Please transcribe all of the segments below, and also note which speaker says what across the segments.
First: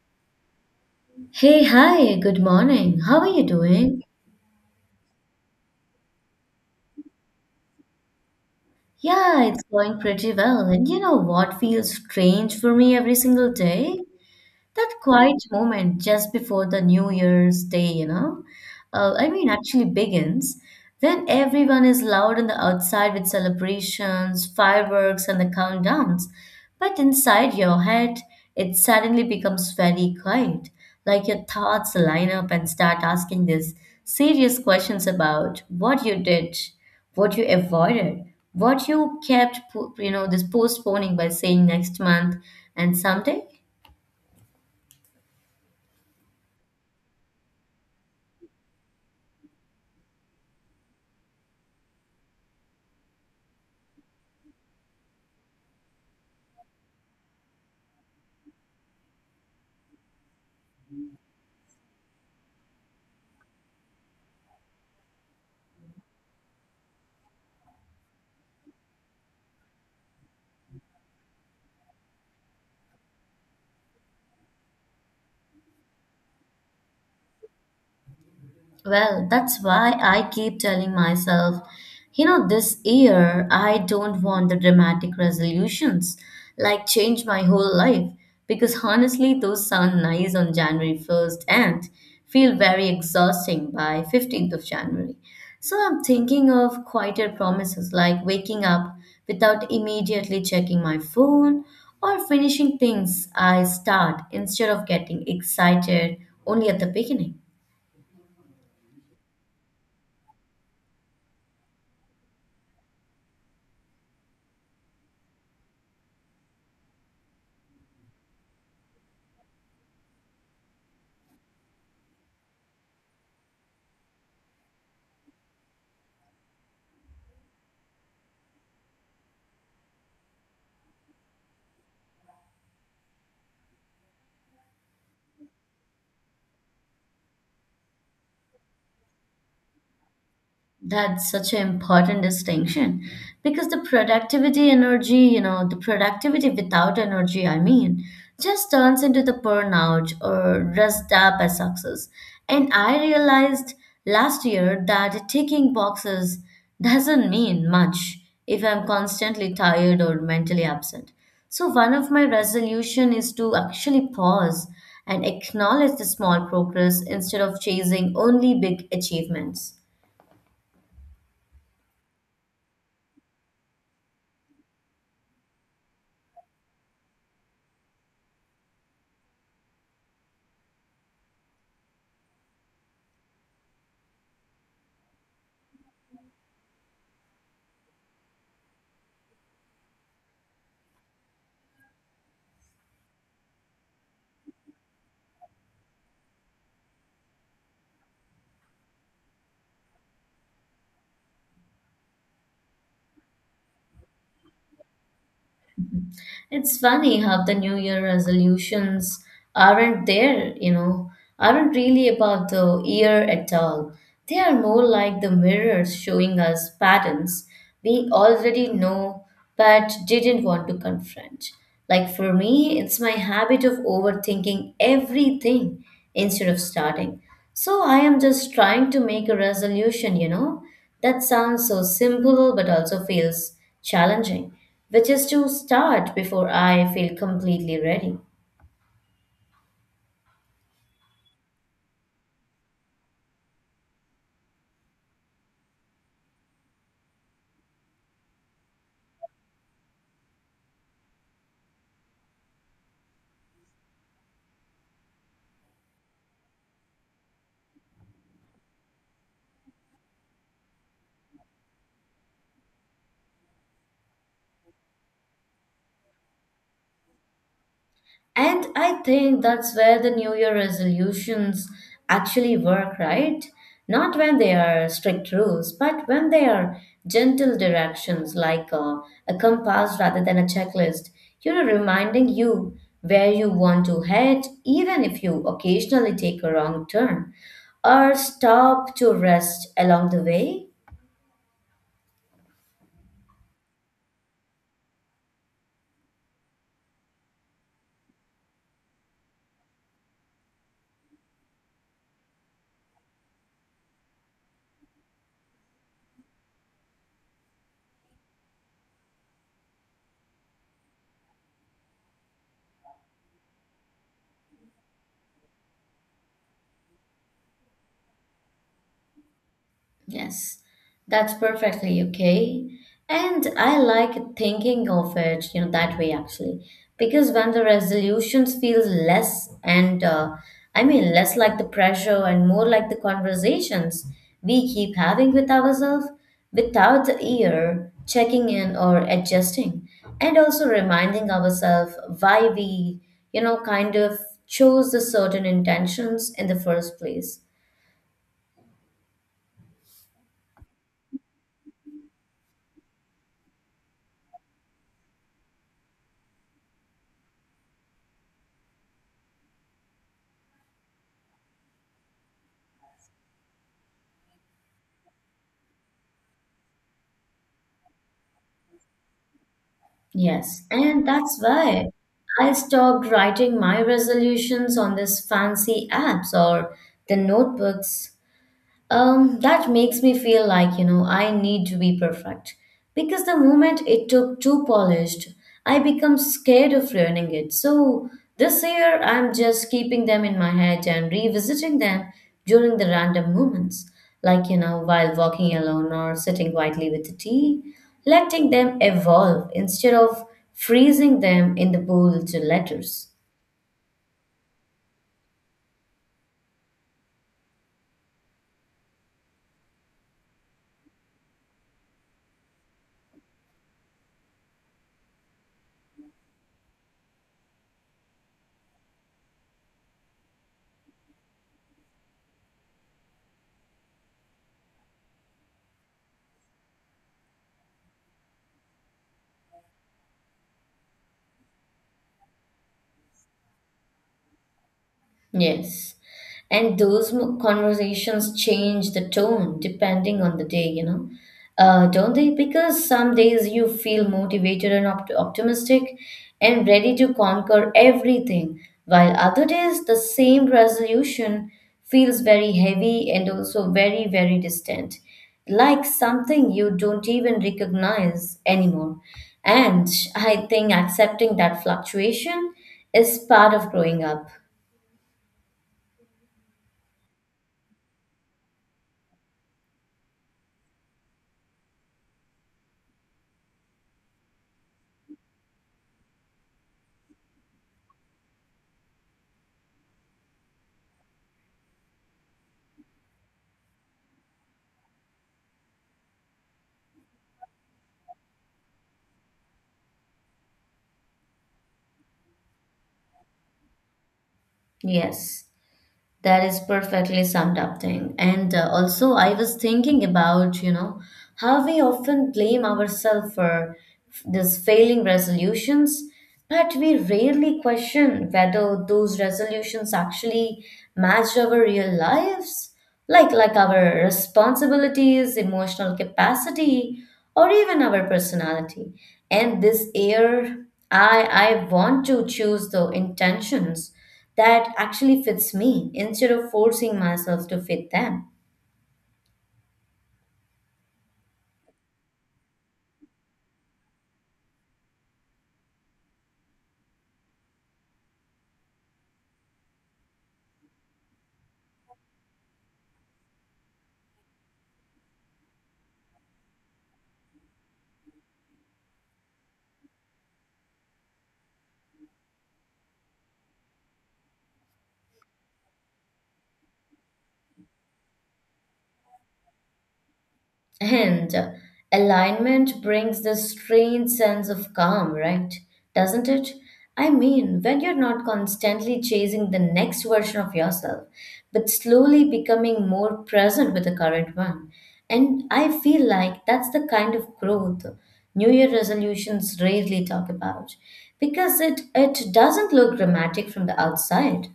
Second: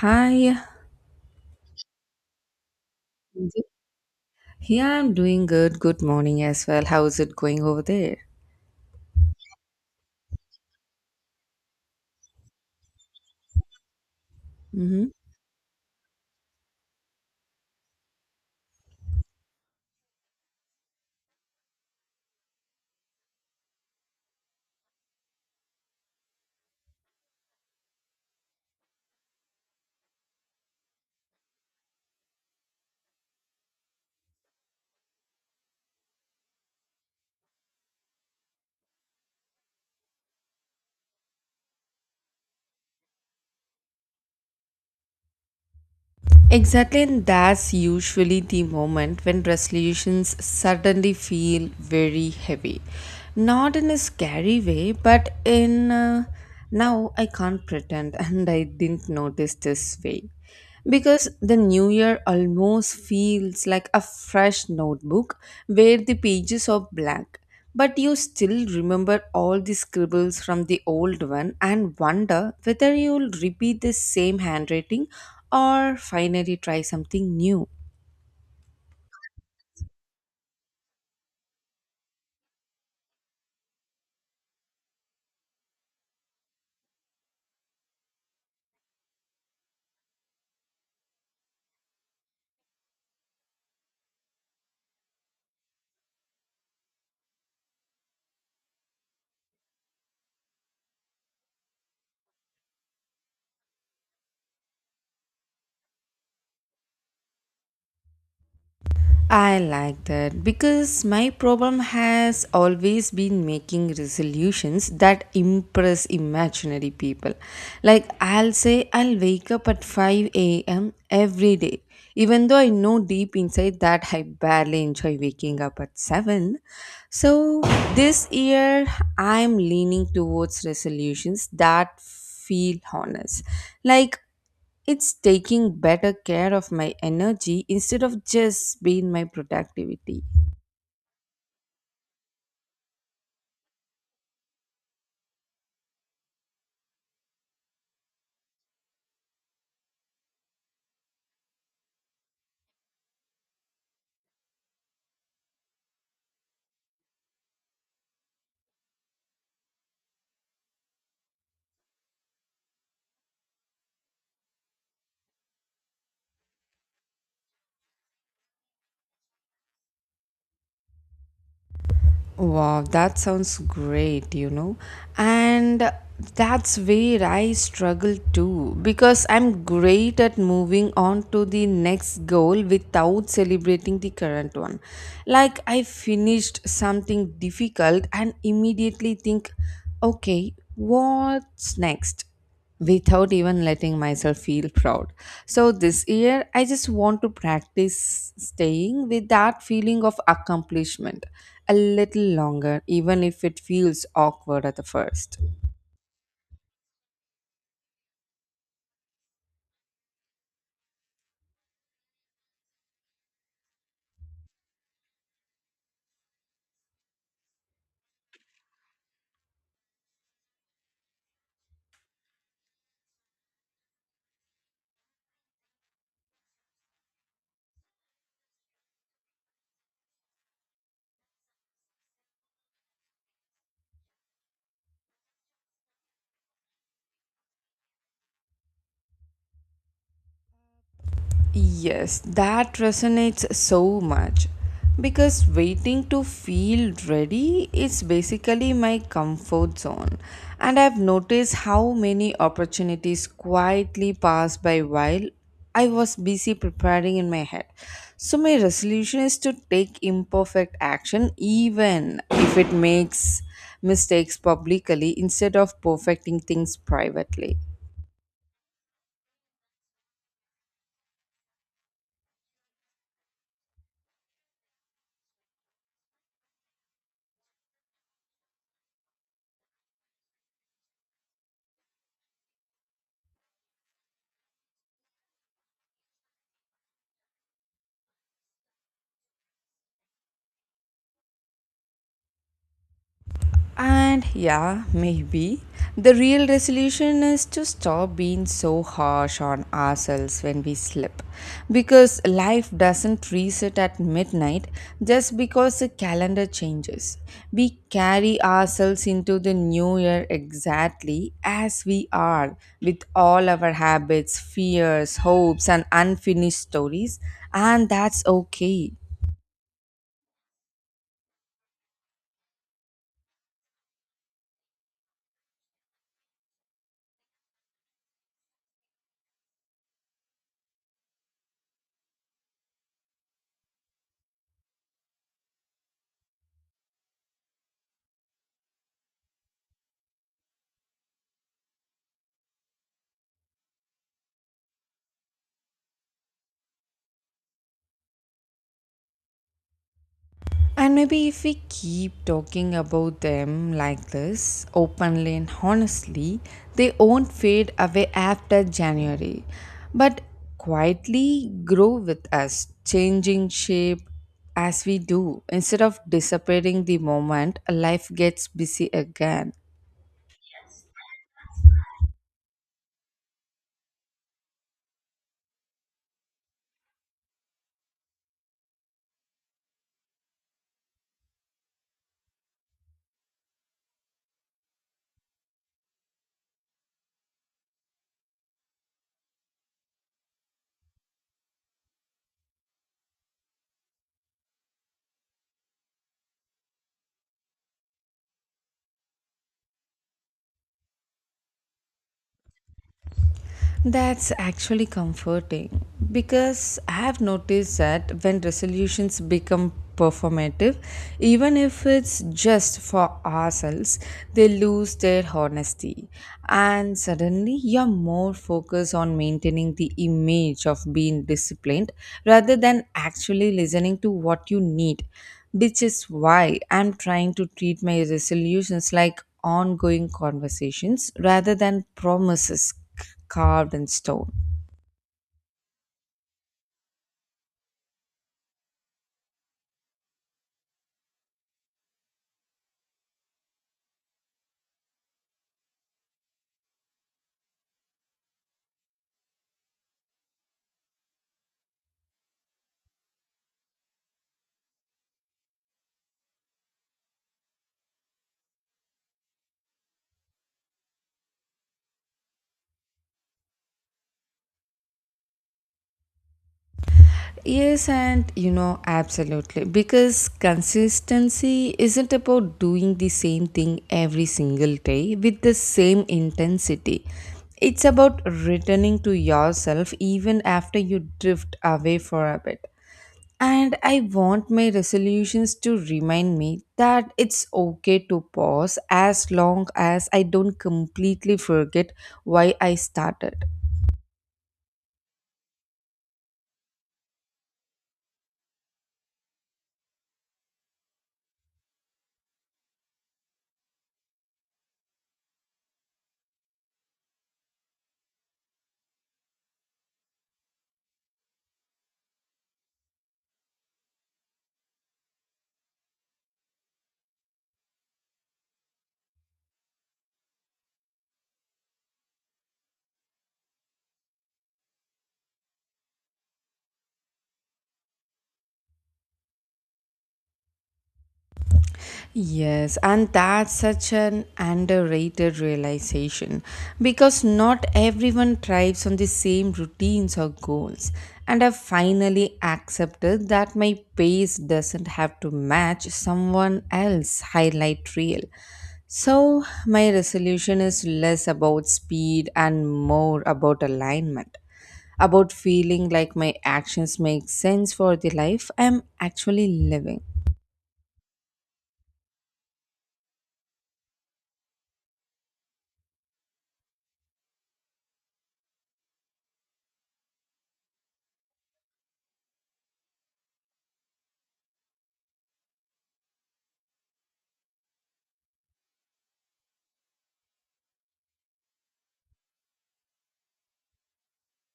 Speaker 1: Hi.
Speaker 2: Hey, hi, good morning. How are you doing?
Speaker 1: Yeah, I'm doing good. Good morning as well. How's it going over there?
Speaker 2: Yeah, it's going pretty well. And you know what feels strange for me every single day? That
Speaker 1: hmm
Speaker 2: quiet moment just before the New Year's Day, I mean, actually begins when everyone is loud on the outside with celebrations, fireworks, and the countdowns. But inside your head, it suddenly becomes very quiet. Like your thoughts line up and start asking these serious questions about what you did, what you avoided, what you kept, this postponing by saying next month and someday.
Speaker 1: Exactly, and that's usually the moment when resolutions suddenly feel very heavy. Not in a scary way, but in now I can't pretend, and I didn't notice this way. Because the new year almost feels like a fresh notebook where the pages are blank. But you still remember all the scribbles from the old one and wonder whether you'll repeat the same handwriting or finally try something new.
Speaker 2: Well, that's why I keep telling myself, this year I don't want the dramatic resolutions, like change my whole life, because honestly, those sound nice on January 1st and feel very exhausting by 15th of January. So I'm thinking of quieter promises like waking up without immediately checking my phone or finishing things I start instead of getting excited only at the beginning.
Speaker 1: I like that because my problem has always been making resolutions that impress imaginary people. Like, I'll say I'll wake up at 5 a.m. every day, even though I know deep inside that I barely enjoy waking up at 7. So, this year I'm leaning towards resolutions that feel honest. Like, it's taking better care of my energy instead of just being my productivity.
Speaker 2: That's such an important distinction because the productivity energy, the productivity without energy, I mean, just turns into the burnout or rust up as success. And I realized last year that ticking boxes doesn't mean much if I'm constantly tired or mentally absent. So one of my resolution is to actually pause and acknowledge the small progress instead of chasing only big achievements.
Speaker 1: Wow, that sounds great, you know. And that's where I struggle too because I'm great at moving on to the next goal without celebrating the current one. Like I finished something difficult and immediately think, okay, what's next? Without even letting myself feel proud. So this year, I just want to practice staying with that feeling of accomplishment a little longer, even if it feels awkward at the first.
Speaker 2: It's funny how the New Year resolutions aren't there, you know, aren't really about the year at all. They are more like the mirrors showing us patterns we already know but didn't want to confront. Like for me, it's my habit of overthinking everything instead of starting. So I am just trying to make a resolution, that sounds so simple but also feels challenging, which is to start before I feel completely ready.
Speaker 1: Yes, that resonates so much because waiting to feel ready is basically my comfort zone. And I've noticed how many opportunities quietly pass by while I was busy preparing in my head. So, my resolution is to take imperfect action even if it makes mistakes publicly instead of perfecting things privately.
Speaker 2: And I think that's where the New Year resolutions actually work, right? Not when they are strict rules, but when they are gentle directions like a compass rather than a checklist, reminding you where you want to head, even if you occasionally take a wrong turn or stop to rest along the way.
Speaker 1: And yeah, maybe the real resolution is to stop being so harsh on ourselves when we slip. Because life doesn't reset at midnight just because the calendar changes. We carry ourselves into the new year exactly as we are, with all our habits, fears, hopes, and unfinished stories, and that's okay.
Speaker 2: Yes, that's perfectly okay. And I like thinking of it, that way actually, because when the resolutions feel less and I mean less like the pressure and more like the conversations we keep having with ourselves without the ear checking in or adjusting, and also reminding ourselves why we, kind of chose the certain intentions in the first place.
Speaker 1: And maybe if we keep talking about them like this, openly and honestly, they won't fade away after January, but quietly grow with us, changing shape as we do, instead of disappearing the moment life gets busy again.
Speaker 2: Yes, and that's why I stopped writing my resolutions on these fancy apps or the notebooks. That makes me feel like, I need to be perfect. Because the moment it took too polished, I become scared of ruining it. So this year, I'm just keeping them in my head and revisiting them during the random moments. Like, while walking alone or sitting quietly with the tea, letting them evolve instead of freezing them in the bowl to letters.
Speaker 1: That's actually comforting because I have noticed that when resolutions become performative, even if it's just for ourselves, they lose their honesty. And suddenly you're more focused on maintaining the image of being disciplined rather than actually listening to what you need, which is why I'm trying to treat my resolutions like ongoing conversations rather than promises carved in stone.
Speaker 2: Yes. And those conversations change the tone depending on the day, don't they? Because some days you feel motivated and optimistic and ready to conquer everything, while other days the same resolution feels very heavy and also very, very distant, like something you don't even recognize anymore. And I think accepting that fluctuation is part of growing up.
Speaker 1: Yes, and you know, absolutely. Because consistency isn't about doing the same thing every single day with the same intensity. It's about returning to yourself even after you drift away for a bit. And I want my resolutions to remind me that it's okay to pause as long as I don't completely forget why I started.
Speaker 2: Yes, that is perfectly summed up thing. And also, I was thinking about, how we often blame ourselves for these failing resolutions, but we rarely question whether those resolutions actually match our real lives, like our responsibilities, emotional capacity, or even our personality. And this year, I want to choose the intentions that actually fits me instead of forcing myself to fit them.
Speaker 1: Yes, and that's such an underrated realization because not everyone thrives on the same routines or goals. And I finally accepted that my pace doesn't have to match someone else's highlight reel. So, my resolution is less about speed and more about alignment, about feeling like my actions make sense for the life I'm actually living.
Speaker 2: And alignment brings this strange sense of calm, right? Doesn't it? I mean, when you're not constantly chasing the next version of yourself, but slowly becoming more present with the current one. And I feel like that's the kind of growth New Year resolutions rarely talk about because it doesn't look dramatic from the outside.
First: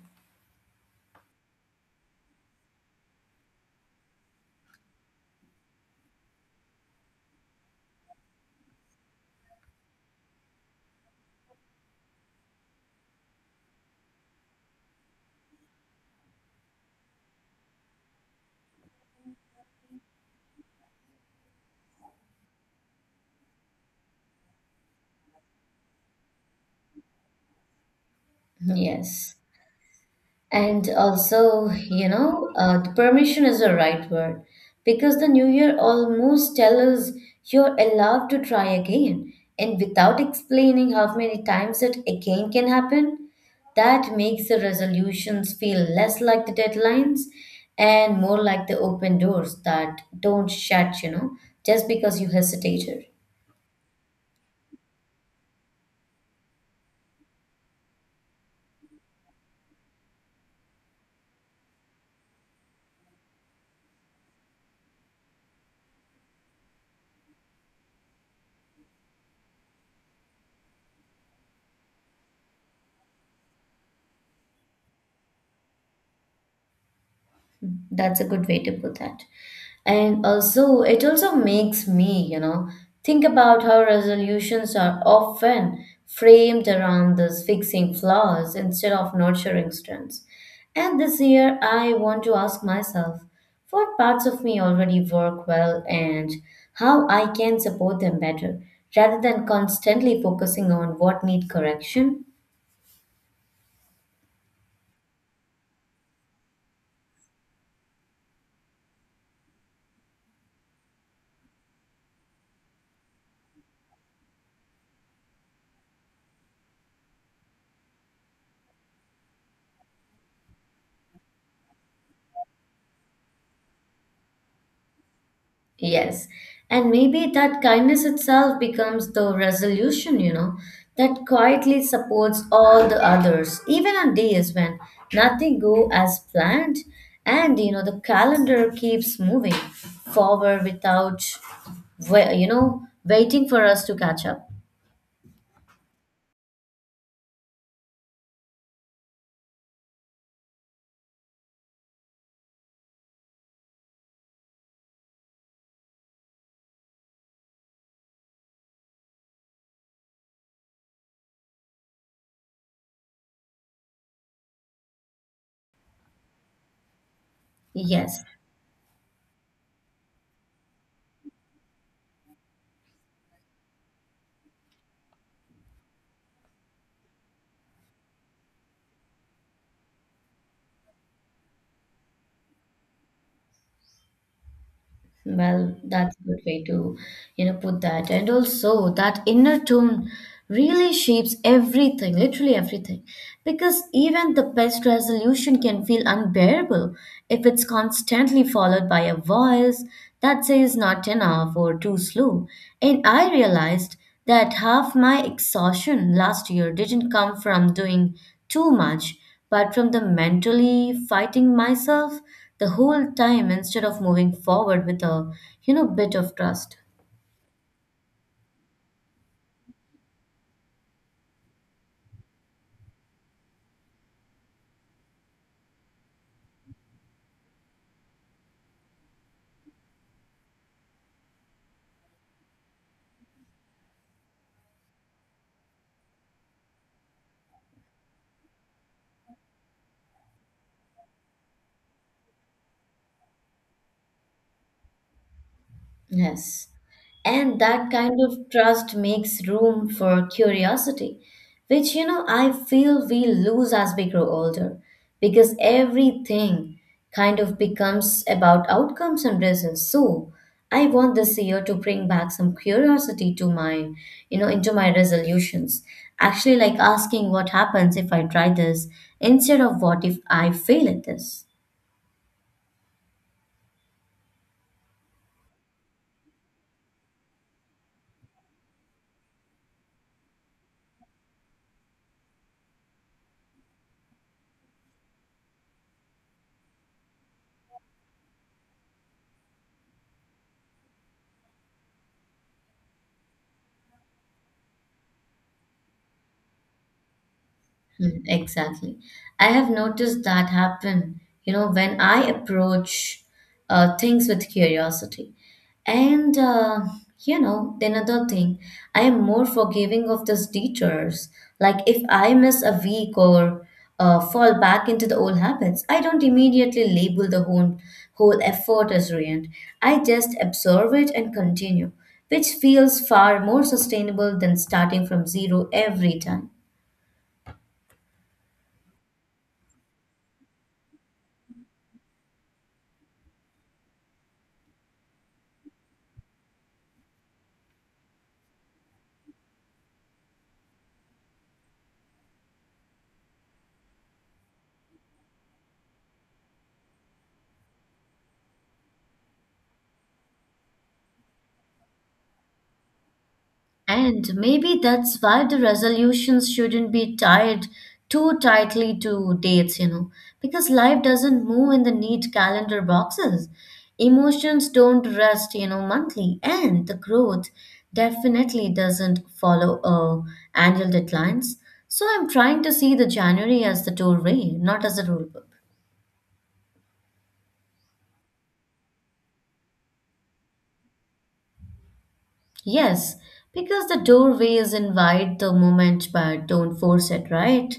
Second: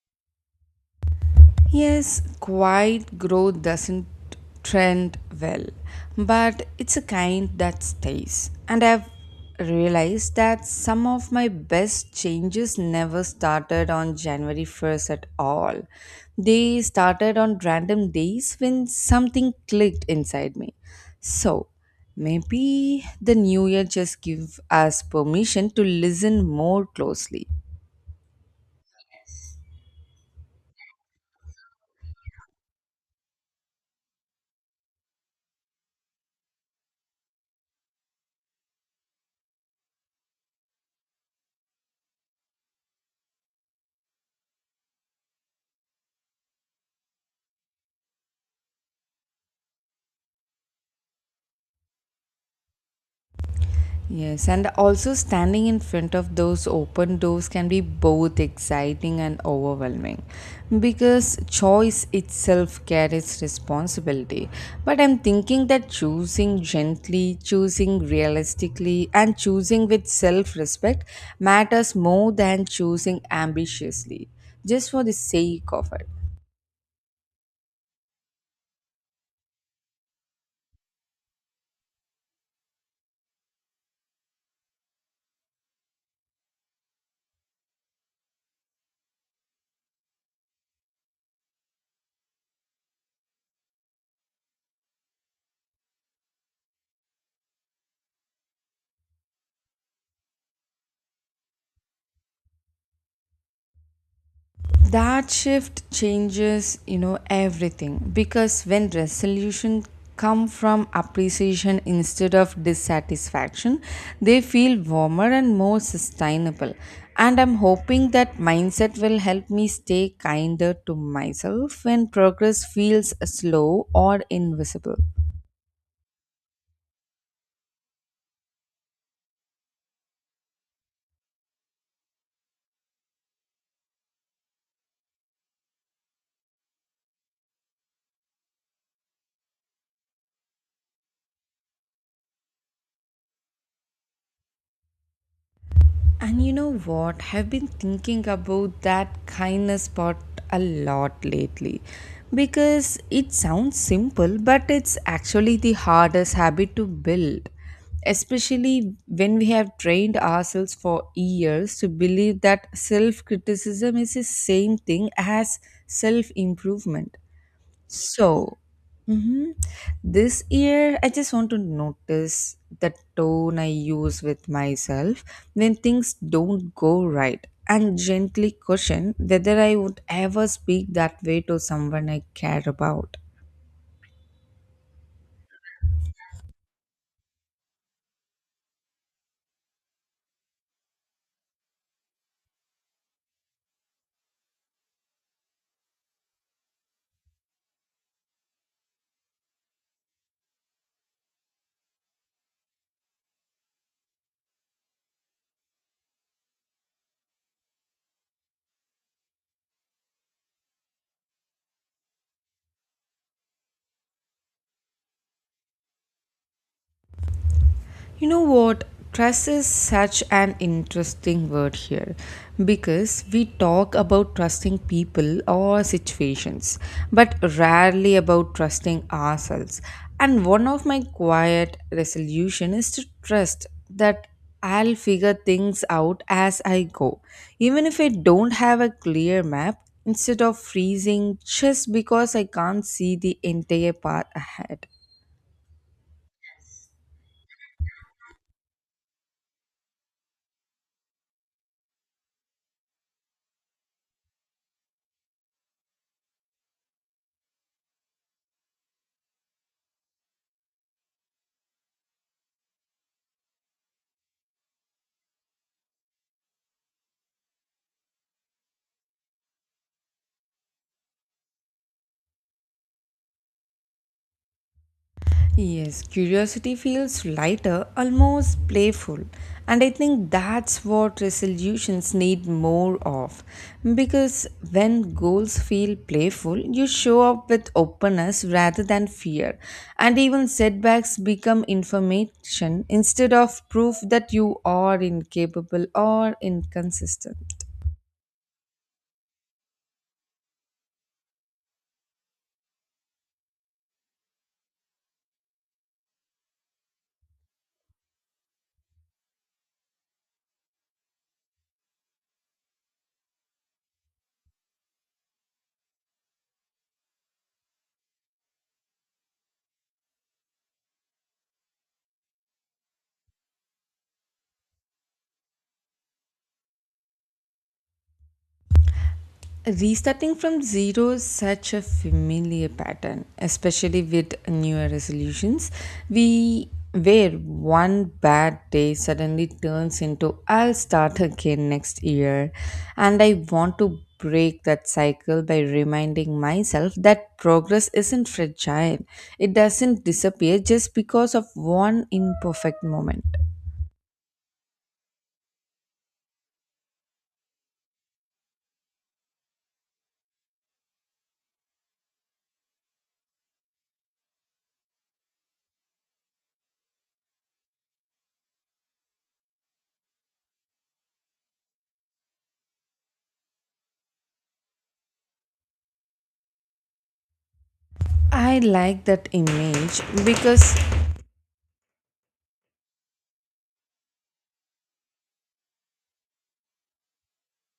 Speaker 1: Yes, quiet growth doesn't trend well, but it's a kind that stays. And I've realized that some of my best changes never started on January 1st at all. They started on random days when something clicked inside me. So, maybe the new year just give us permission to listen more closely.
Speaker 2: Yes. And also, the permission is the right word because the new year almost tells us you're allowed to try again. And without explaining how many times it again can happen, that makes the resolutions feel less like the deadlines and more like the open doors that don't shut, just because you hesitated.
Speaker 1: Yes, and also standing in front of those open doors can be both exciting and overwhelming because choice itself carries responsibility. But I'm thinking that choosing gently, choosing realistically, and choosing with self respect matters more than choosing ambitiously just for the sake of it.
Speaker 2: That's a good way to put that. And also, it also makes me, think about how resolutions are often framed around this fixing flaws instead of nurturing strengths. And this year, I want to ask myself what parts of me already work well and how I can support them better rather than constantly focusing on what need correction.
Speaker 1: That shift changes, you know, everything, because when resolution come from appreciation instead of dissatisfaction, they feel warmer and more sustainable, and I'm hoping that mindset will help me stay kinder to myself when progress feels slow or invisible.
Speaker 2: Yes. And maybe that kindness itself becomes the resolution, that quietly supports all the others, even on days when nothing go as planned, and the calendar keeps moving forward without waiting for us to catch up.
Speaker 1: And you know what? I've been thinking about that kindness part a lot lately because it sounds simple, but it's actually the hardest habit to build, especially when we have trained ourselves for years to believe that self criticism is the same thing as self improvement.
Speaker 2: Yes.
Speaker 1: So, mhm, this year I just want to notice the tone I use with myself when things don't go right and gently question whether I would ever speak that way to someone I care about.
Speaker 2: Well, that's a good way to, put that. And also, that inner tone really shapes everything, literally everything. Because even the best resolution can feel unbearable if it's constantly followed by a voice that says not enough or too slow. And I realized that half my exhaustion last year didn't come from doing too much, but from the mentally fighting myself the whole time instead of moving forward with a bit of trust.
Speaker 1: You know what? Trust is such an interesting word here because we talk about trusting people or situations, but rarely about trusting ourselves. And one of my quiet resolution is to trust that I'll figure things out as I go. Even if I don't have a clear map, instead of freezing just because I can't see the entire path ahead.
Speaker 2: Yes. And that kind of trust makes room for curiosity, which, I feel we lose as we grow older because everything kind of becomes about outcomes and results. So I want this year to bring back some curiosity to into my resolutions. Actually, like asking what happens if I try this instead of what if I fail at this.
Speaker 1: Yes, curiosity feels lighter, almost playful. And I think that's what resolutions need more of. Because when goals feel playful, you show up with openness rather than fear. And even setbacks become information instead of proof that you are incapable or inconsistent.
Speaker 2: Mm, exactly. I have noticed that happen, when I approach things with curiosity. And, then another thing, I am more forgiving of those detours. Like if I miss a week or fall back into the old habits, I don't immediately label the whole effort as ruined. I just observe it and continue, which feels far more sustainable than starting from zero every time.
Speaker 1: Restarting from zero is such a familiar pattern, especially with newer resolutions. We where one bad day suddenly turns into I'll start again next year. And I want to break that cycle by reminding myself that progress isn't fragile. It doesn't disappear just because of one imperfect moment.
Speaker 2: And maybe that's why the resolutions shouldn't be tied too tightly to dates, because life doesn't move in the neat calendar boxes. Emotions don't rest, monthly, and the growth definitely doesn't follow annual deadlines. So I'm trying to see the January as the doorway, not as a rule book.
Speaker 1: I like that image because
Speaker 2: Yes, because the doorways invite the moment but don't force it, right?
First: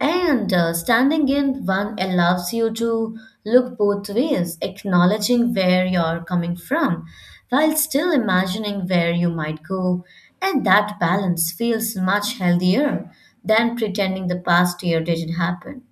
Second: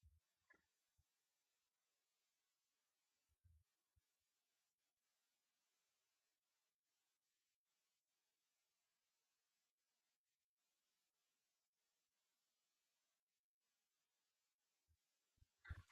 Speaker 2: And standing in one allows you to look both ways, acknowledging where you're coming from while still imagining where you might go. And that balance feels much healthier than pretending the past year didn't happen.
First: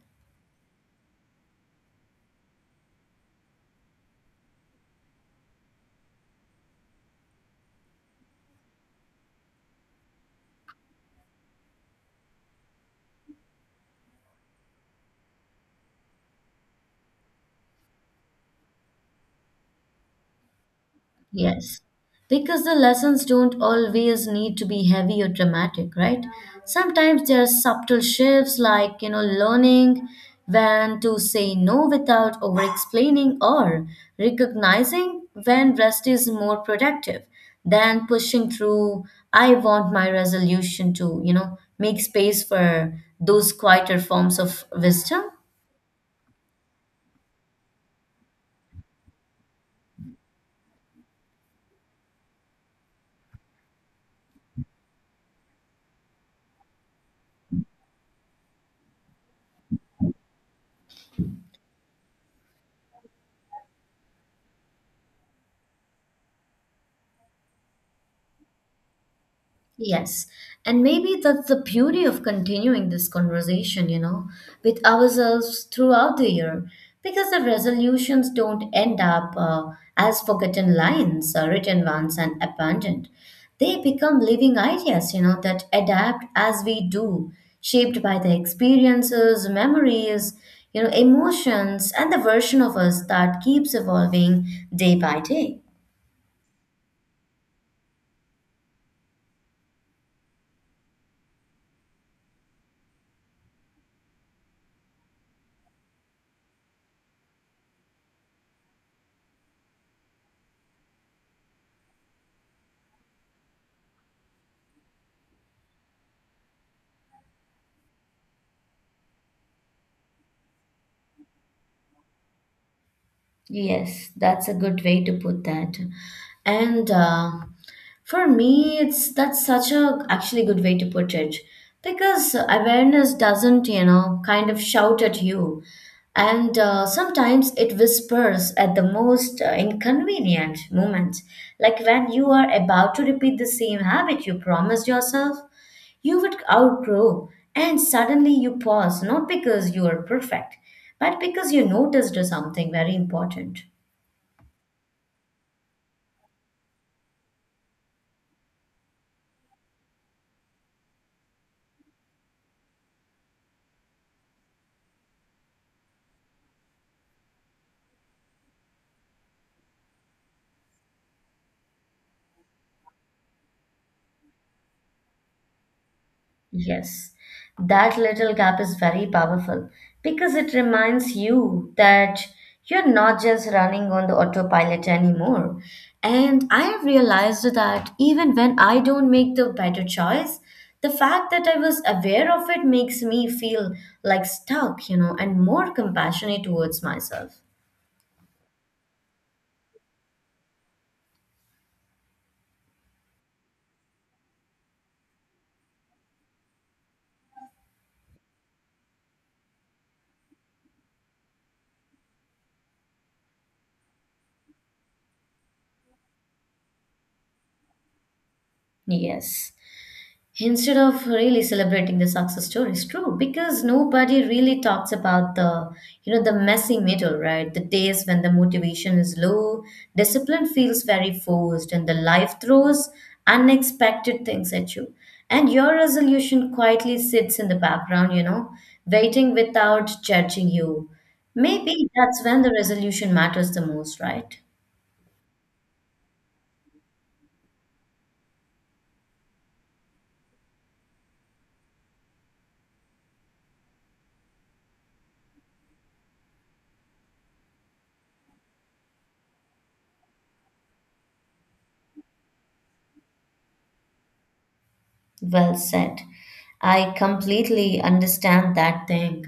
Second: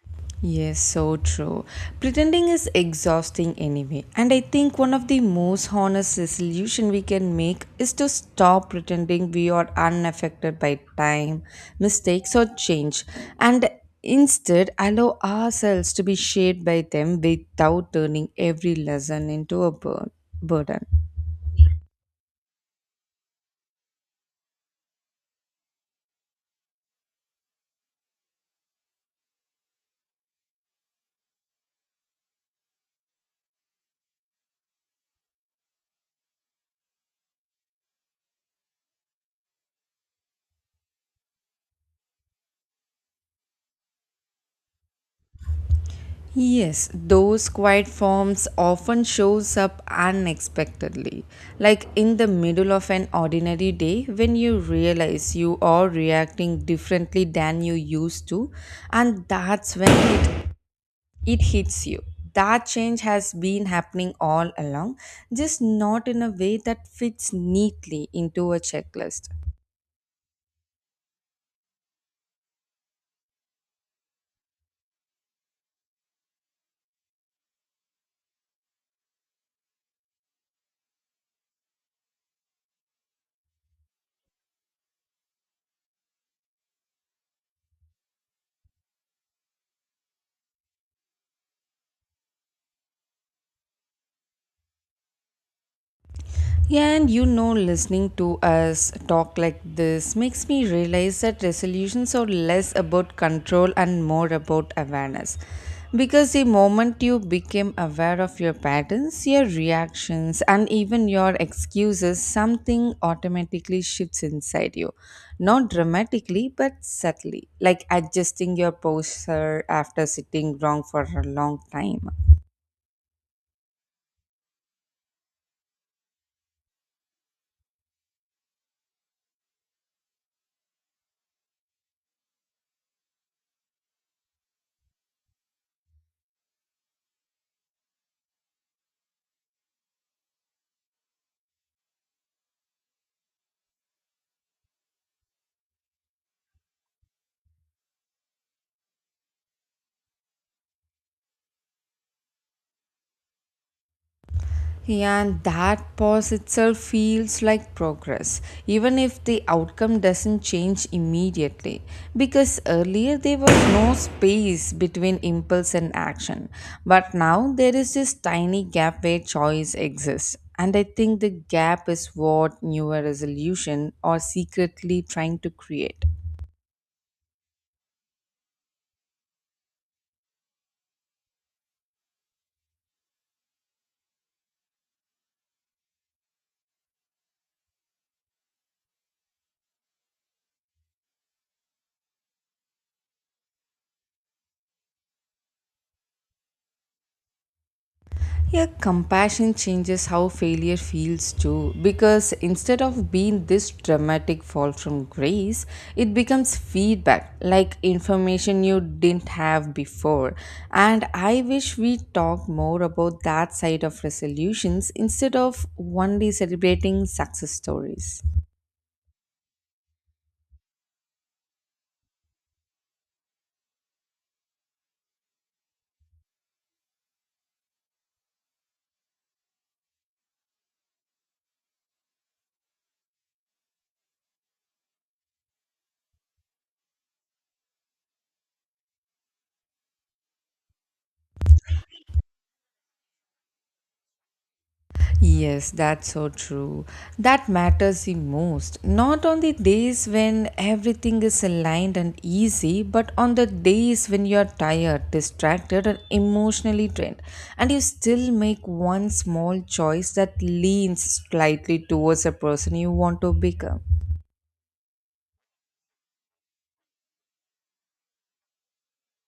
Speaker 1: yes, so true. Pretending is exhausting anyway, and I think one of the most honest resolution we can make is to stop pretending we are unaffected by time, mistakes, or change, and instead allow ourselves to be shaped by them without turning every lesson into a burden.
Speaker 2: Yes, because the lessons don't always need to be heavy or dramatic, right? Sometimes there are subtle shifts like, learning when to say no without over explaining or recognizing when rest is more productive than pushing through. I want my resolution to, make space for those quieter forms of wisdom.
Speaker 1: Yes, those quiet forms often shows up unexpectedly, like in the middle of an ordinary day when you realize you are reacting differently than you used to, and that's when it hits you. That change has been happening all along, just not in a way that fits neatly into a checklist.
Speaker 2: Yes, and maybe that's the beauty of continuing this conversation, with ourselves throughout the year, because the resolutions don't end up as forgotten lines, written ones, and abandoned. They become living ideas, that adapt as we do, shaped by the experiences, memories, emotions, and the version of us that keeps evolving day by day.
Speaker 1: And you know, listening to us talk like this makes me realize that resolutions are less about control and more about awareness. Because the moment you became aware of your patterns, your reactions, and even your excuses, something automatically shifts inside you. Not dramatically, but subtly, like adjusting your posture after sitting wrong for a long time.
Speaker 2: Yes, that's a good way to put that. And for me, it's that's such a actually good way to put it because awareness doesn't, kind of shout at you, and sometimes it whispers at the most inconvenient moment, like when you are about to repeat the same habit you promised yourself you would outgrow, and suddenly you pause, not because you are perfect but because you noticed something very important.
Speaker 1: And that pause itself feels like progress, even if the outcome doesn't change immediately. Because earlier there was no space between impulse and action, but now there is this tiny gap where choice exists. And I think the gap is what newer resolution are secretly trying to create.
Speaker 2: Yes, that little gap is very powerful because it reminds you that you're not just running on the autopilot anymore. And I have realized that even when I don't make the better choice, the fact that I was aware of it makes me feel like stuck, and more compassionate towards myself.
Speaker 1: Yeah, compassion changes how failure feels too, because instead of being this dramatic fall from grace, it becomes feedback, like information you didn't have before. And I wish we talk more about that side of resolutions instead of only celebrating success stories.
Speaker 2: Yes. Instead of really celebrating the success stories, true, because nobody really talks about the you know the messy middle, right? The days when the motivation is low, discipline feels very forced, and the life throws unexpected things at you, and your resolution quietly sits in the background, waiting without judging you. Maybe that's when the resolution matters the most, right?
Speaker 1: Yes, that's so true. That matters the most. Not on the days when everything is aligned and easy, but on the days when you're tired, distracted, and emotionally drained, and you still make one small choice that leans slightly towards the person you want to become.
Speaker 2: Well said. I completely understand that thing.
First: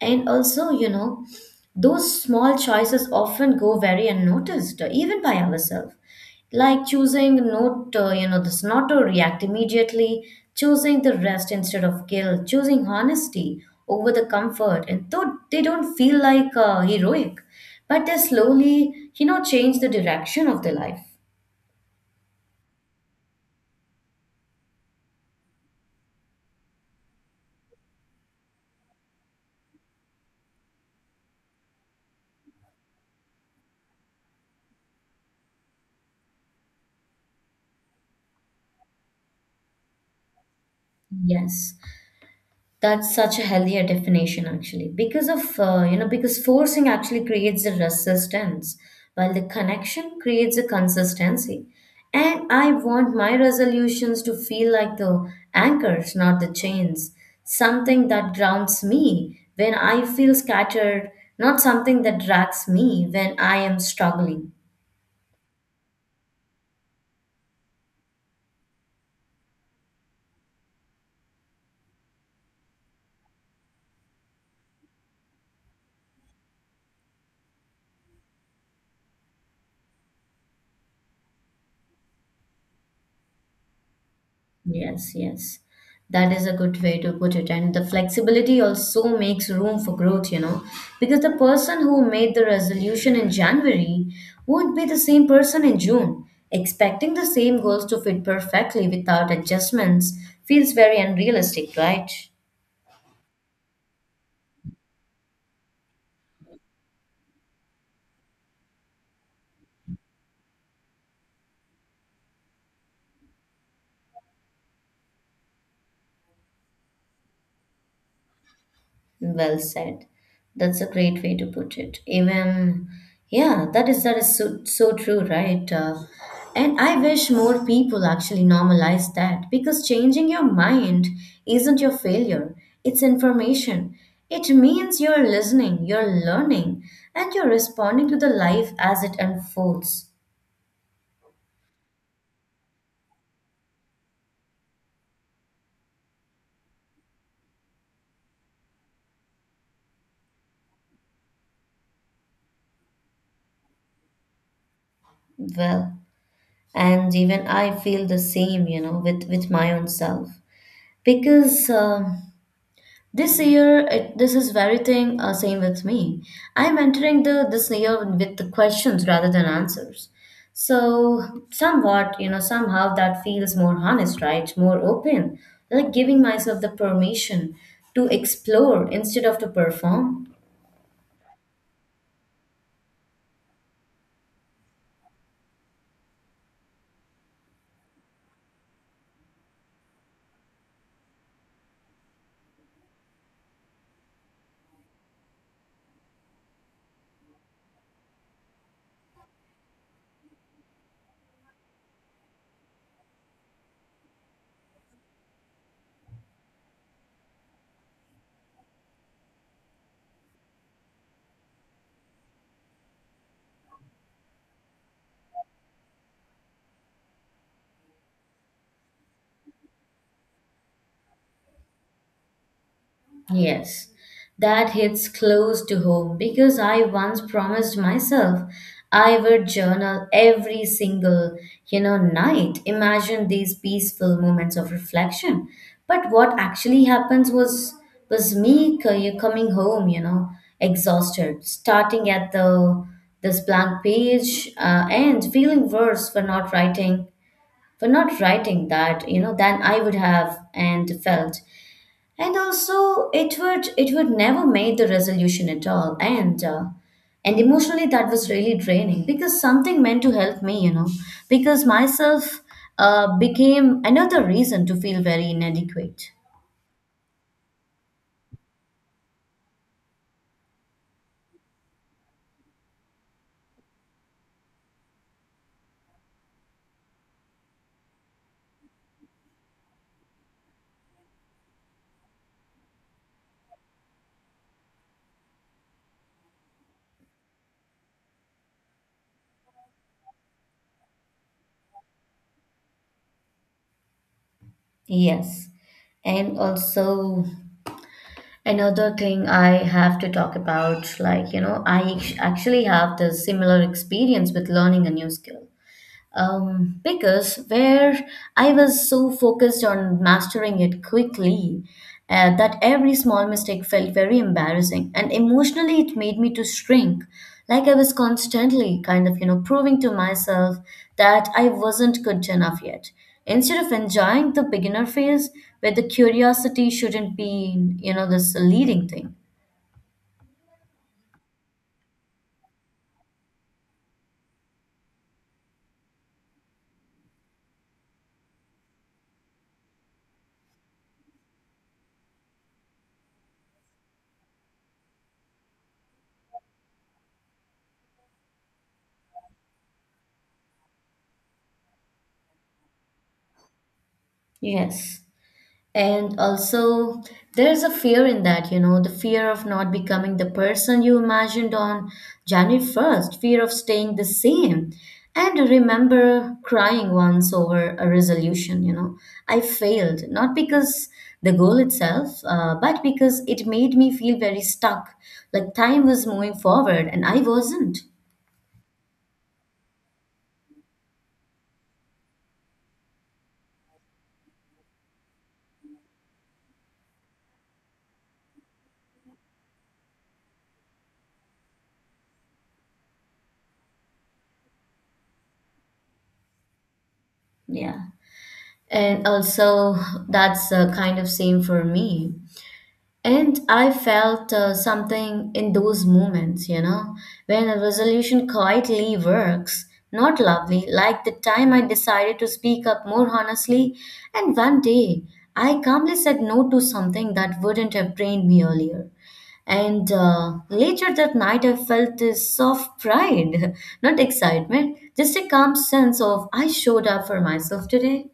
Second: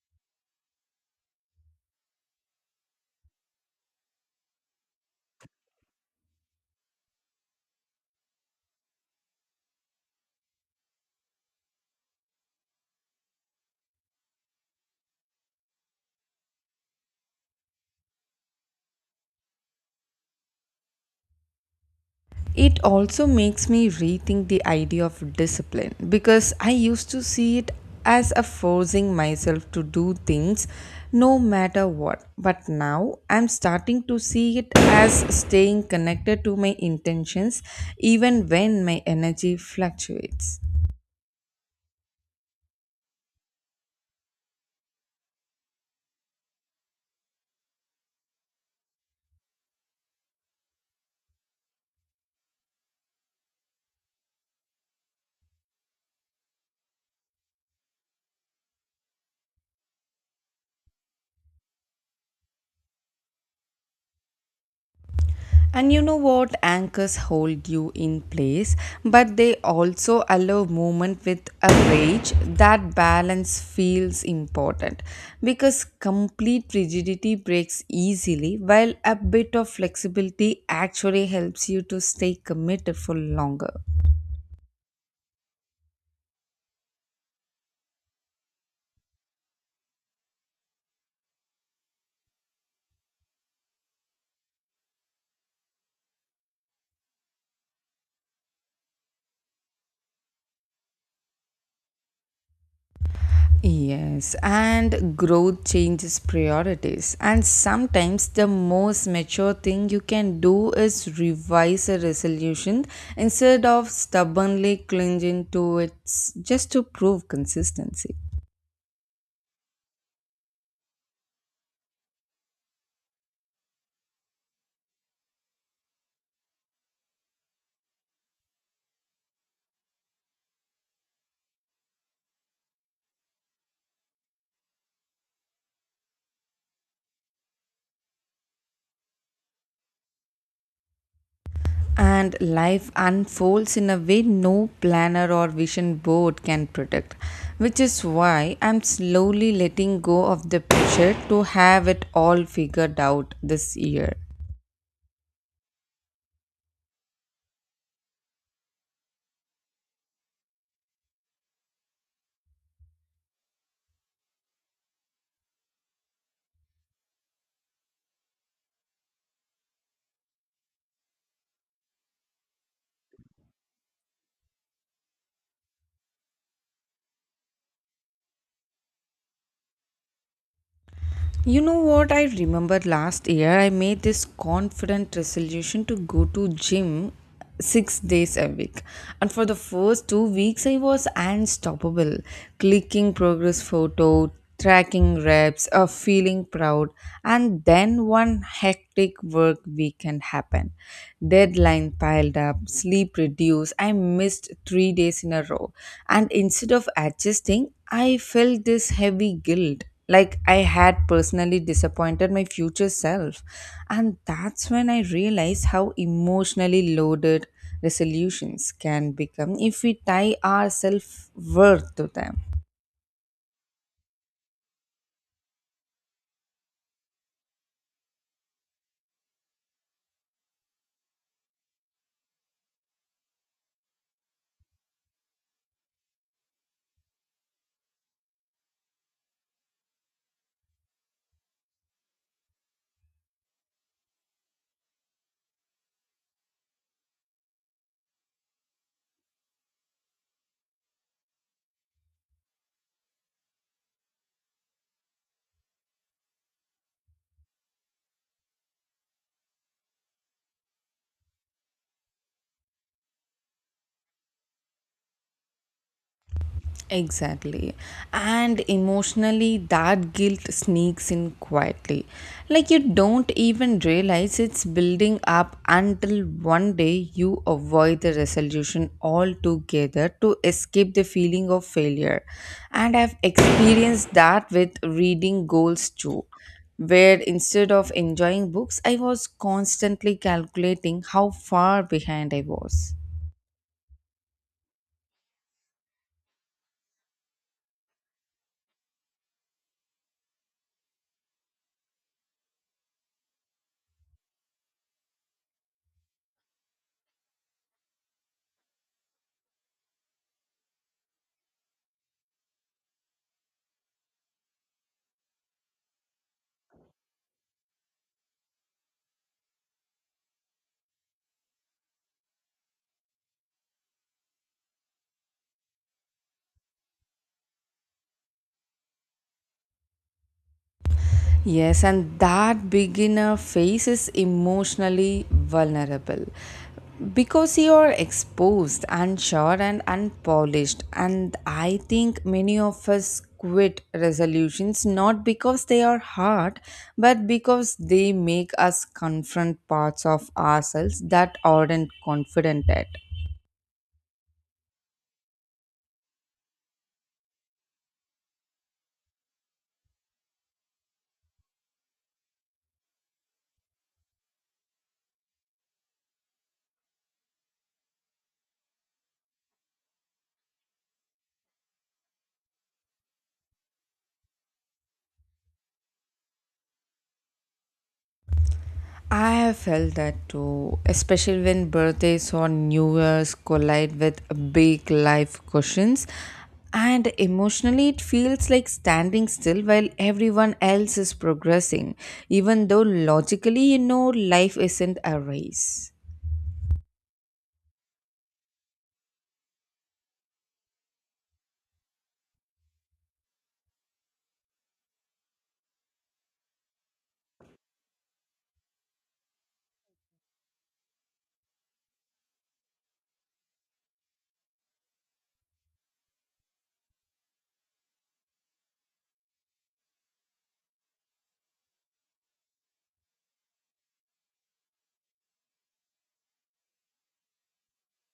Speaker 2: And also, those small choices often go very unnoticed, even by ourselves. Like choosing not, you know, this not to react immediately, choosing the rest instead of guilt, choosing honesty over the comfort. And though they don't feel like heroic, but they slowly, change the direction of their life.
Speaker 1: It also makes me rethink the idea of discipline because I used to see it as a forcing myself to do things no matter what. But now I'm starting to see it as staying connected to my intentions even when my energy fluctuates.
Speaker 2: Yes. That's such a healthier definition, actually, because of because forcing actually creates a resistance, while the connection creates a consistency. And I want my resolutions to feel like the anchors, not the chains, something that grounds me when I feel scattered, not something that drags me when I am struggling.
Speaker 1: And you know what? Anchors hold you in place, but they also allow movement with a rage. That balance feels important because complete rigidity breaks easily, while a bit of flexibility actually helps you to stay committed for longer.
Speaker 2: Yes, yes. That is a good way to put it. And the flexibility also makes room for growth, you know, because the person who made the resolution in January won't be the same person in June. Expecting the same goals to fit perfectly without adjustments feels very unrealistic, right?
Speaker 1: Yes, and growth changes priorities. And sometimes the most mature thing you can do is revise a resolution instead of stubbornly clinging to it just to prove consistency.
Speaker 2: Well said. That's a great way to put it. Even, yeah, that is so so true, right? And I wish more people actually normalize that because changing your mind isn't your failure. It's information. It means you're listening, you're learning, and you're responding to the life as it unfolds.
Speaker 1: And life unfolds in a way no planner or vision board can predict, which is why I'm slowly letting go of the pressure to have it all figured out this year.
Speaker 2: Well, and even I feel the same, you know, with my own self because. This year, this is very thing, same with me. I'm entering the this year with the questions rather than answers. So somehow that feels more honest, right? More open, like giving myself the permission to explore instead of to perform.
Speaker 1: You know what, I remember last year I made this confident resolution to go to gym 6 days a week, and for the first 2 weeks I was unstoppable, clicking progress photo, tracking reps, feeling proud. And then one hectic work weekend happened, deadline piled up, sleep reduced, I missed 3 days in a row. And instead of adjusting, I felt this heavy guilt, like I had personally disappointed my future self. And that's when I realized how emotionally loaded resolutions can become if we tie our self-worth to them.
Speaker 2: Yes, that hits close to home because I once promised myself I would journal every single, night. Imagine these peaceful moments of reflection. But what actually happens was me co- you coming home, you know, exhausted, starting at the this blank page and feeling worse for not writing that, you know, than I would have and felt. And also it would never made the resolution at all, and emotionally that was really draining because something meant to help me, you know, because myself, became another reason to feel very inadequate.
Speaker 1: Exactly. And emotionally, that guilt sneaks in quietly. Like you don't even realize it's building up until one day you avoid the resolution altogether to escape the feeling of failure. And I've experienced that with reading goals too. Where instead of enjoying books, I was constantly calculating how far behind I was.
Speaker 2: Yes, and also another thing I have to talk about, like, you know, I actually have the similar experience with learning a new skill. Because where I was so focused on mastering it quickly, that every small mistake felt very embarrassing, and emotionally it made me to shrink. Like I was constantly kind of, you know, proving to myself that I wasn't good enough yet. Instead of enjoying the beginner phase where the curiosity shouldn't be, you know, this leading thing.
Speaker 1: Yes, and that beginner phase is emotionally vulnerable because you are exposed, unsure, and unpolished. And I think many of us quit resolutions not because they are hard, but because they make us confront parts of ourselves that aren't confident at.
Speaker 2: Yes. And also, there's a fear in that, you know, the fear of not becoming the person you imagined on January 1st, fear of staying the same. And I remember crying once over a resolution, you know. I failed, not because the goal itself, but because it made me feel very stuck. Like time was moving forward and I wasn't.
Speaker 1: I have felt that too, especially when birthdays or New Year's collide with big life questions. And emotionally, it feels like standing still while everyone else is progressing, even though logically, you know, life isn't a race.
Speaker 2: Yeah. And also, that's kind of same for me. And I felt something in those moments, you know, when a resolution quietly works. Not loudly, like the time I decided to speak up more honestly, and one day I calmly said no to something that wouldn't have drained me earlier. And later that night, I felt this soft pride, not excitement, just a calm sense of I showed up for myself today.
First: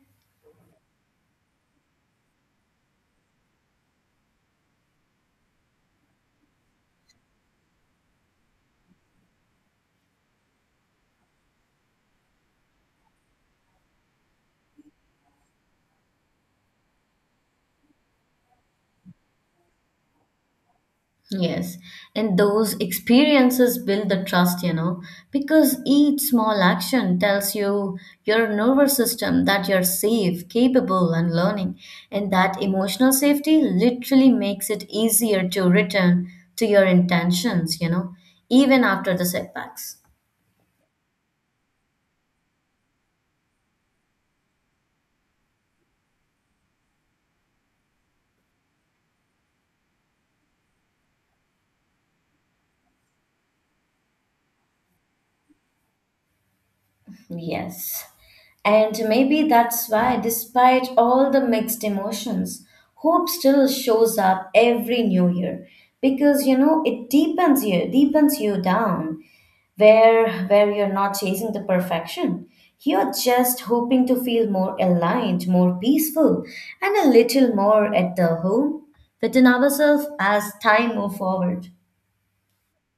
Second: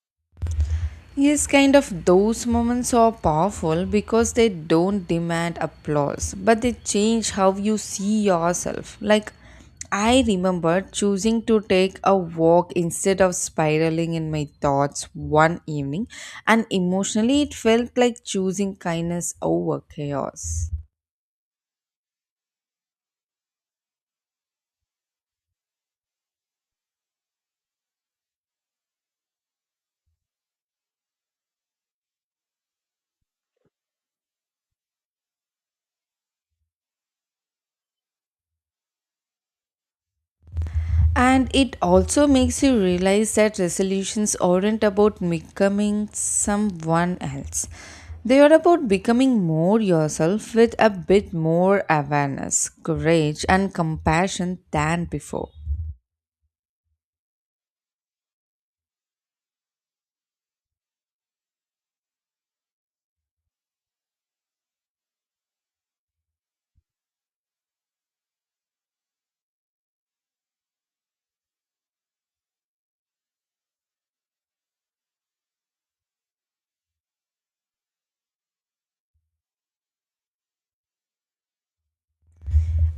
Speaker 1: Yes, kind of those moments are powerful because they don't demand applause, but they change how you see yourself. Like, I remember choosing to take a walk instead of spiraling in my thoughts one evening, and emotionally, it felt like choosing kindness over chaos.
Speaker 2: Yes, and those experiences build the trust, you know, because each small action tells you your nervous system that you're safe, capable, and learning. And that emotional safety literally makes it easier to return to your intentions, you know, even after the setbacks.
Speaker 1: And it also makes you realize that resolutions aren't about becoming someone else. They are about becoming more yourself with a bit more awareness, courage, and compassion than before.
Speaker 2: Yes. And maybe that's why, despite all the mixed emotions, hope still shows up every new year because you know it deepens you down where you're not chasing the perfection. You're just hoping to feel more aligned, more peaceful, and a little more at the home within ourselves as time move forward.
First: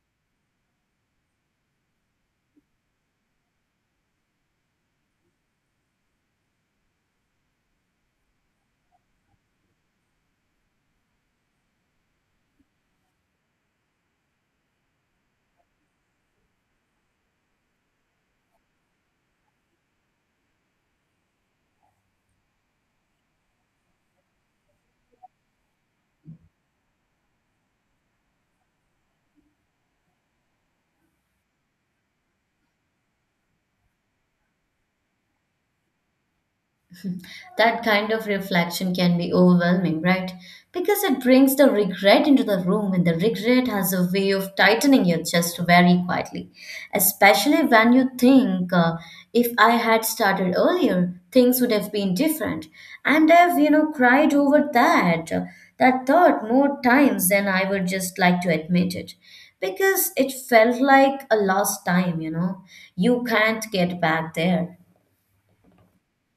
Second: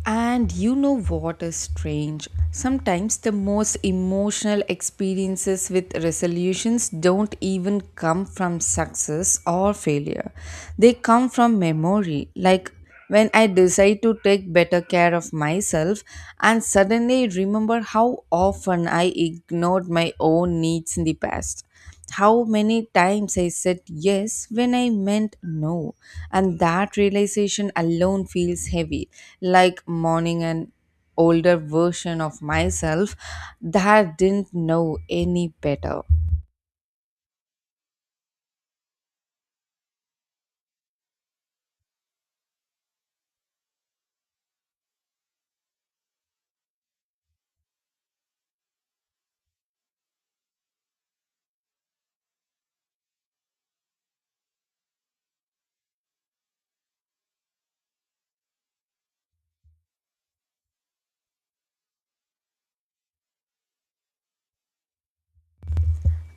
Speaker 1: And you know what is strange? Sometimes the most emotional experiences with resolutions don't even come from success or failure. They come from memory. Like when I decide to take better care of myself and suddenly remember how often I ignored my own needs in the past, how many times I said yes when I meant no. And that realization alone feels heavy, like mourning an older version of myself that didn't know any better.
Speaker 2: That kind of reflection can be overwhelming, right? Because it brings the regret into the room, and the regret has a way of tightening your chest very quietly. Especially when you think, if I had started earlier, things would have been different. And I've, you know, cried over that, that thought more times than I would just like to admit it. Because it felt like a lost time, you know. You can't get back there.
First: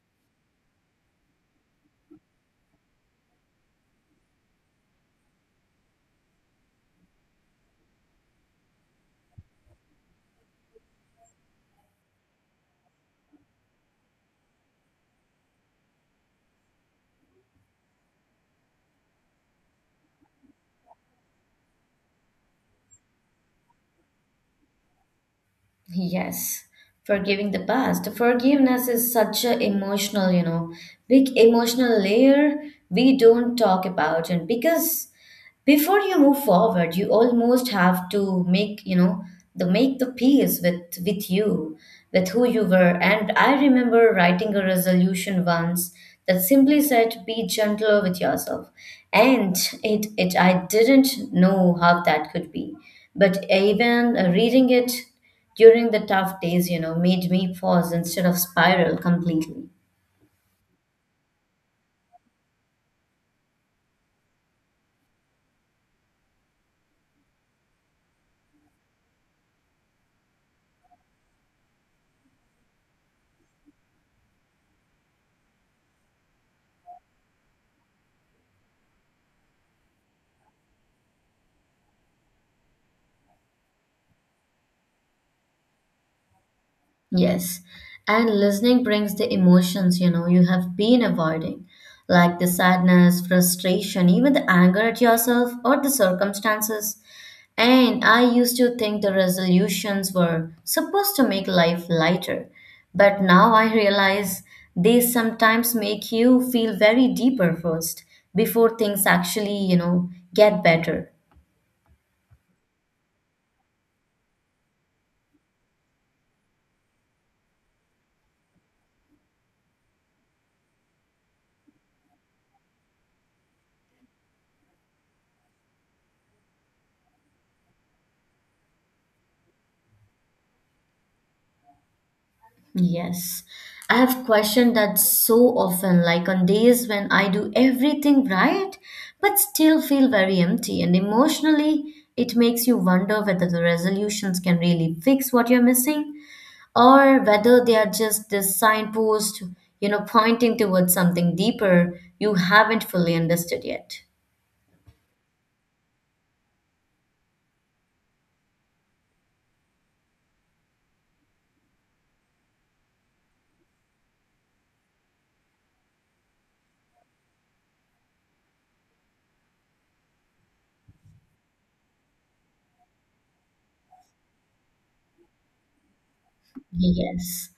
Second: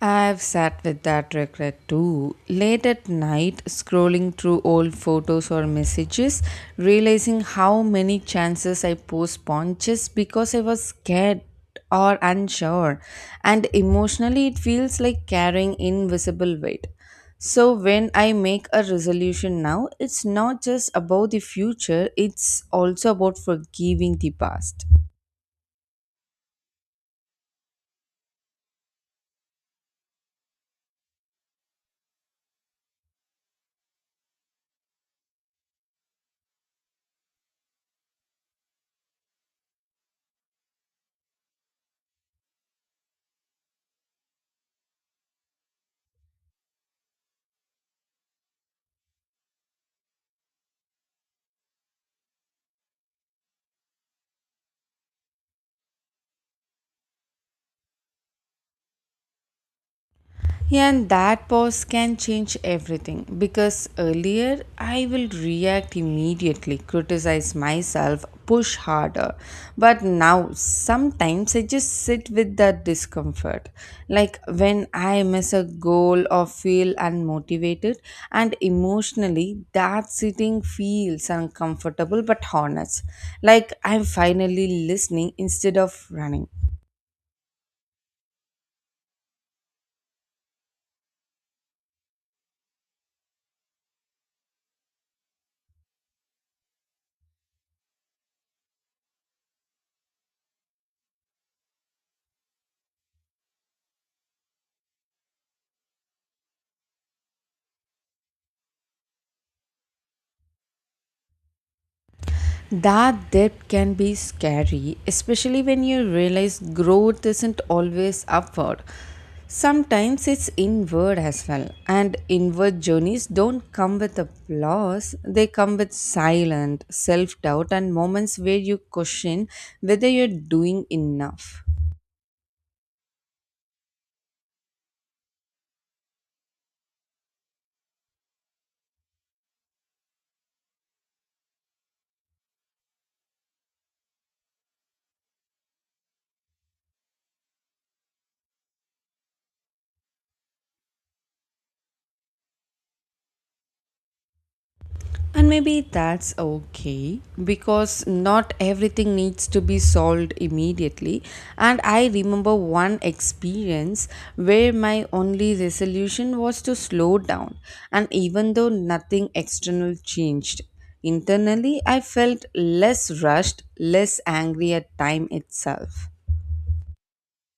Speaker 1: I've sat with that regret too. Late at night, scrolling through old photos or messages, realizing how many chances I postponed just because I was scared or unsure. And emotionally, it feels like carrying invisible weight. So, when I make a resolution now, it's not just about the future, it's also about forgiving the past.
Speaker 2: Yes, forgiving the past. Forgiveness is such a emotional, you know, big emotional layer we don't talk about, and because before you move forward you almost have to make, you know, the make the peace with you, with who you were. And I remember writing a resolution once that simply said be gentler with yourself. And it I didn't know how that could be, but even reading it during the tough days, you know, made me pause instead of spiral completely.
Speaker 1: Yeah, and that pause can change everything because earlier I will react immediately, criticize myself, push harder. But now sometimes I just sit with that discomfort. Like when I miss a goal or feel unmotivated, and emotionally that sitting feels uncomfortable but honest. Like I'm finally listening instead of running.
Speaker 2: Yes, and listening brings the emotions you know you have been avoiding, like the sadness, frustration, even the anger at yourself or the circumstances. And I used to think the resolutions were supposed to make life lighter, but now I realize they sometimes make you feel very deeper first before things actually, you know, get better.
Speaker 1: That depth can be scary, especially when you realize growth isn't always upward. Sometimes it's inward as well, and inward journeys don't come with applause, they come with silent self doubt and moments where you question whether you're doing enough.
Speaker 2: Yes, I have questioned that so often, like on days when I do everything right, but still feel very empty, and emotionally, it makes you wonder whether the resolutions can really fix what you're missing or whether they are just this signpost, you know, pointing towards something deeper you haven't fully understood yet.
Speaker 1: And maybe that's okay because not everything needs to be solved immediately. And I remember one experience where my only resolution was to slow down. And even though nothing external changed, internally I felt less rushed, less angry at time itself.
Speaker 2: Yes.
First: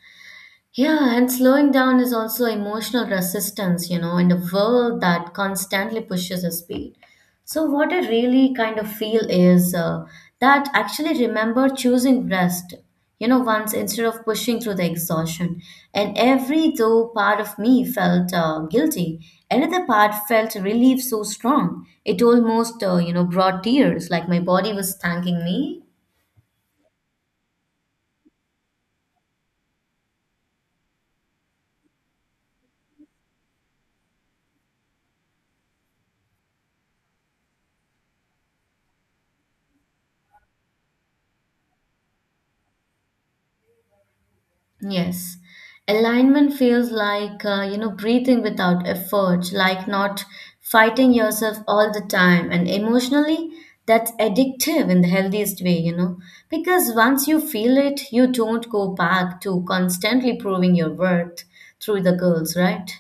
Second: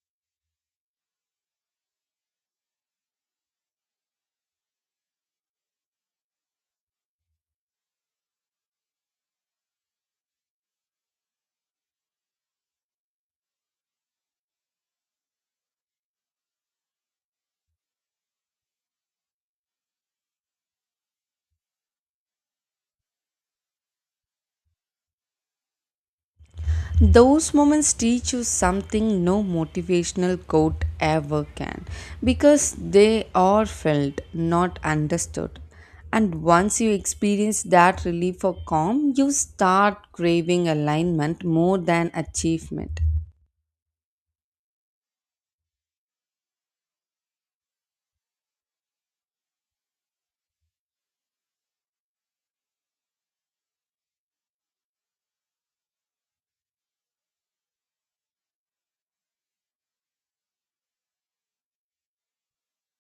Speaker 2: Yeah, and slowing down is also emotional resistance, you know, in a world that constantly pushes us speed. So, what I really kind of feel is that actually remember choosing rest, you know, once instead of pushing through the exhaustion. And every though part of me felt guilty, another part felt relief so strong. It almost, brought tears, like my body was thanking me.
Speaker 1: Those moments teach you something no motivational quote ever can because they are felt, not understood. And once you experience that relief or calm, you start craving alignment more than achievement.
Speaker 2: Yes. Alignment feels like, breathing without effort, like not fighting yourself all the time. And emotionally, that's addictive in the healthiest way, you know, because once you feel it, you don't go back to constantly proving your worth through the girls, right?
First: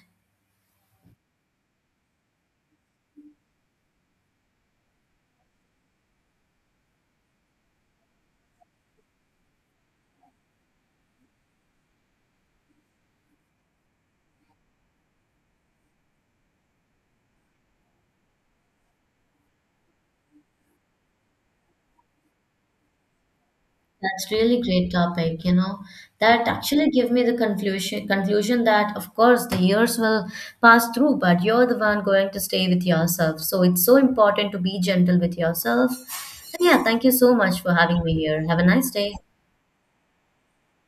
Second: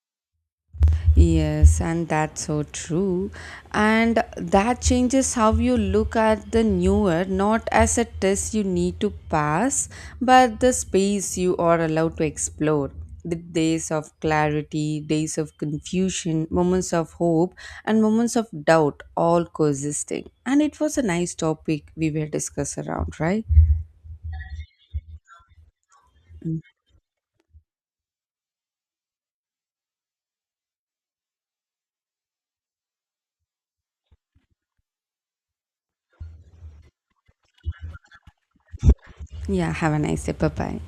Speaker 1: Yes, and that's so true. And that changes how you look at the newer, not as a test you need to pass, but the space you are allowed to explore. The days of clarity, days of confusion, moments of hope, and moments of doubt all coexisting. And it was a nice topic we were discussing around, right?
Speaker 2: That's really great topic, you know. That actually give me the conclusion that of course the years will pass through, but you're the one going to stay with yourself. So it's so important to be gentle with yourself. And yeah, thank you so much for having me here. Have a nice day.
Speaker 1: Yeah, have a nice day. Bye bye.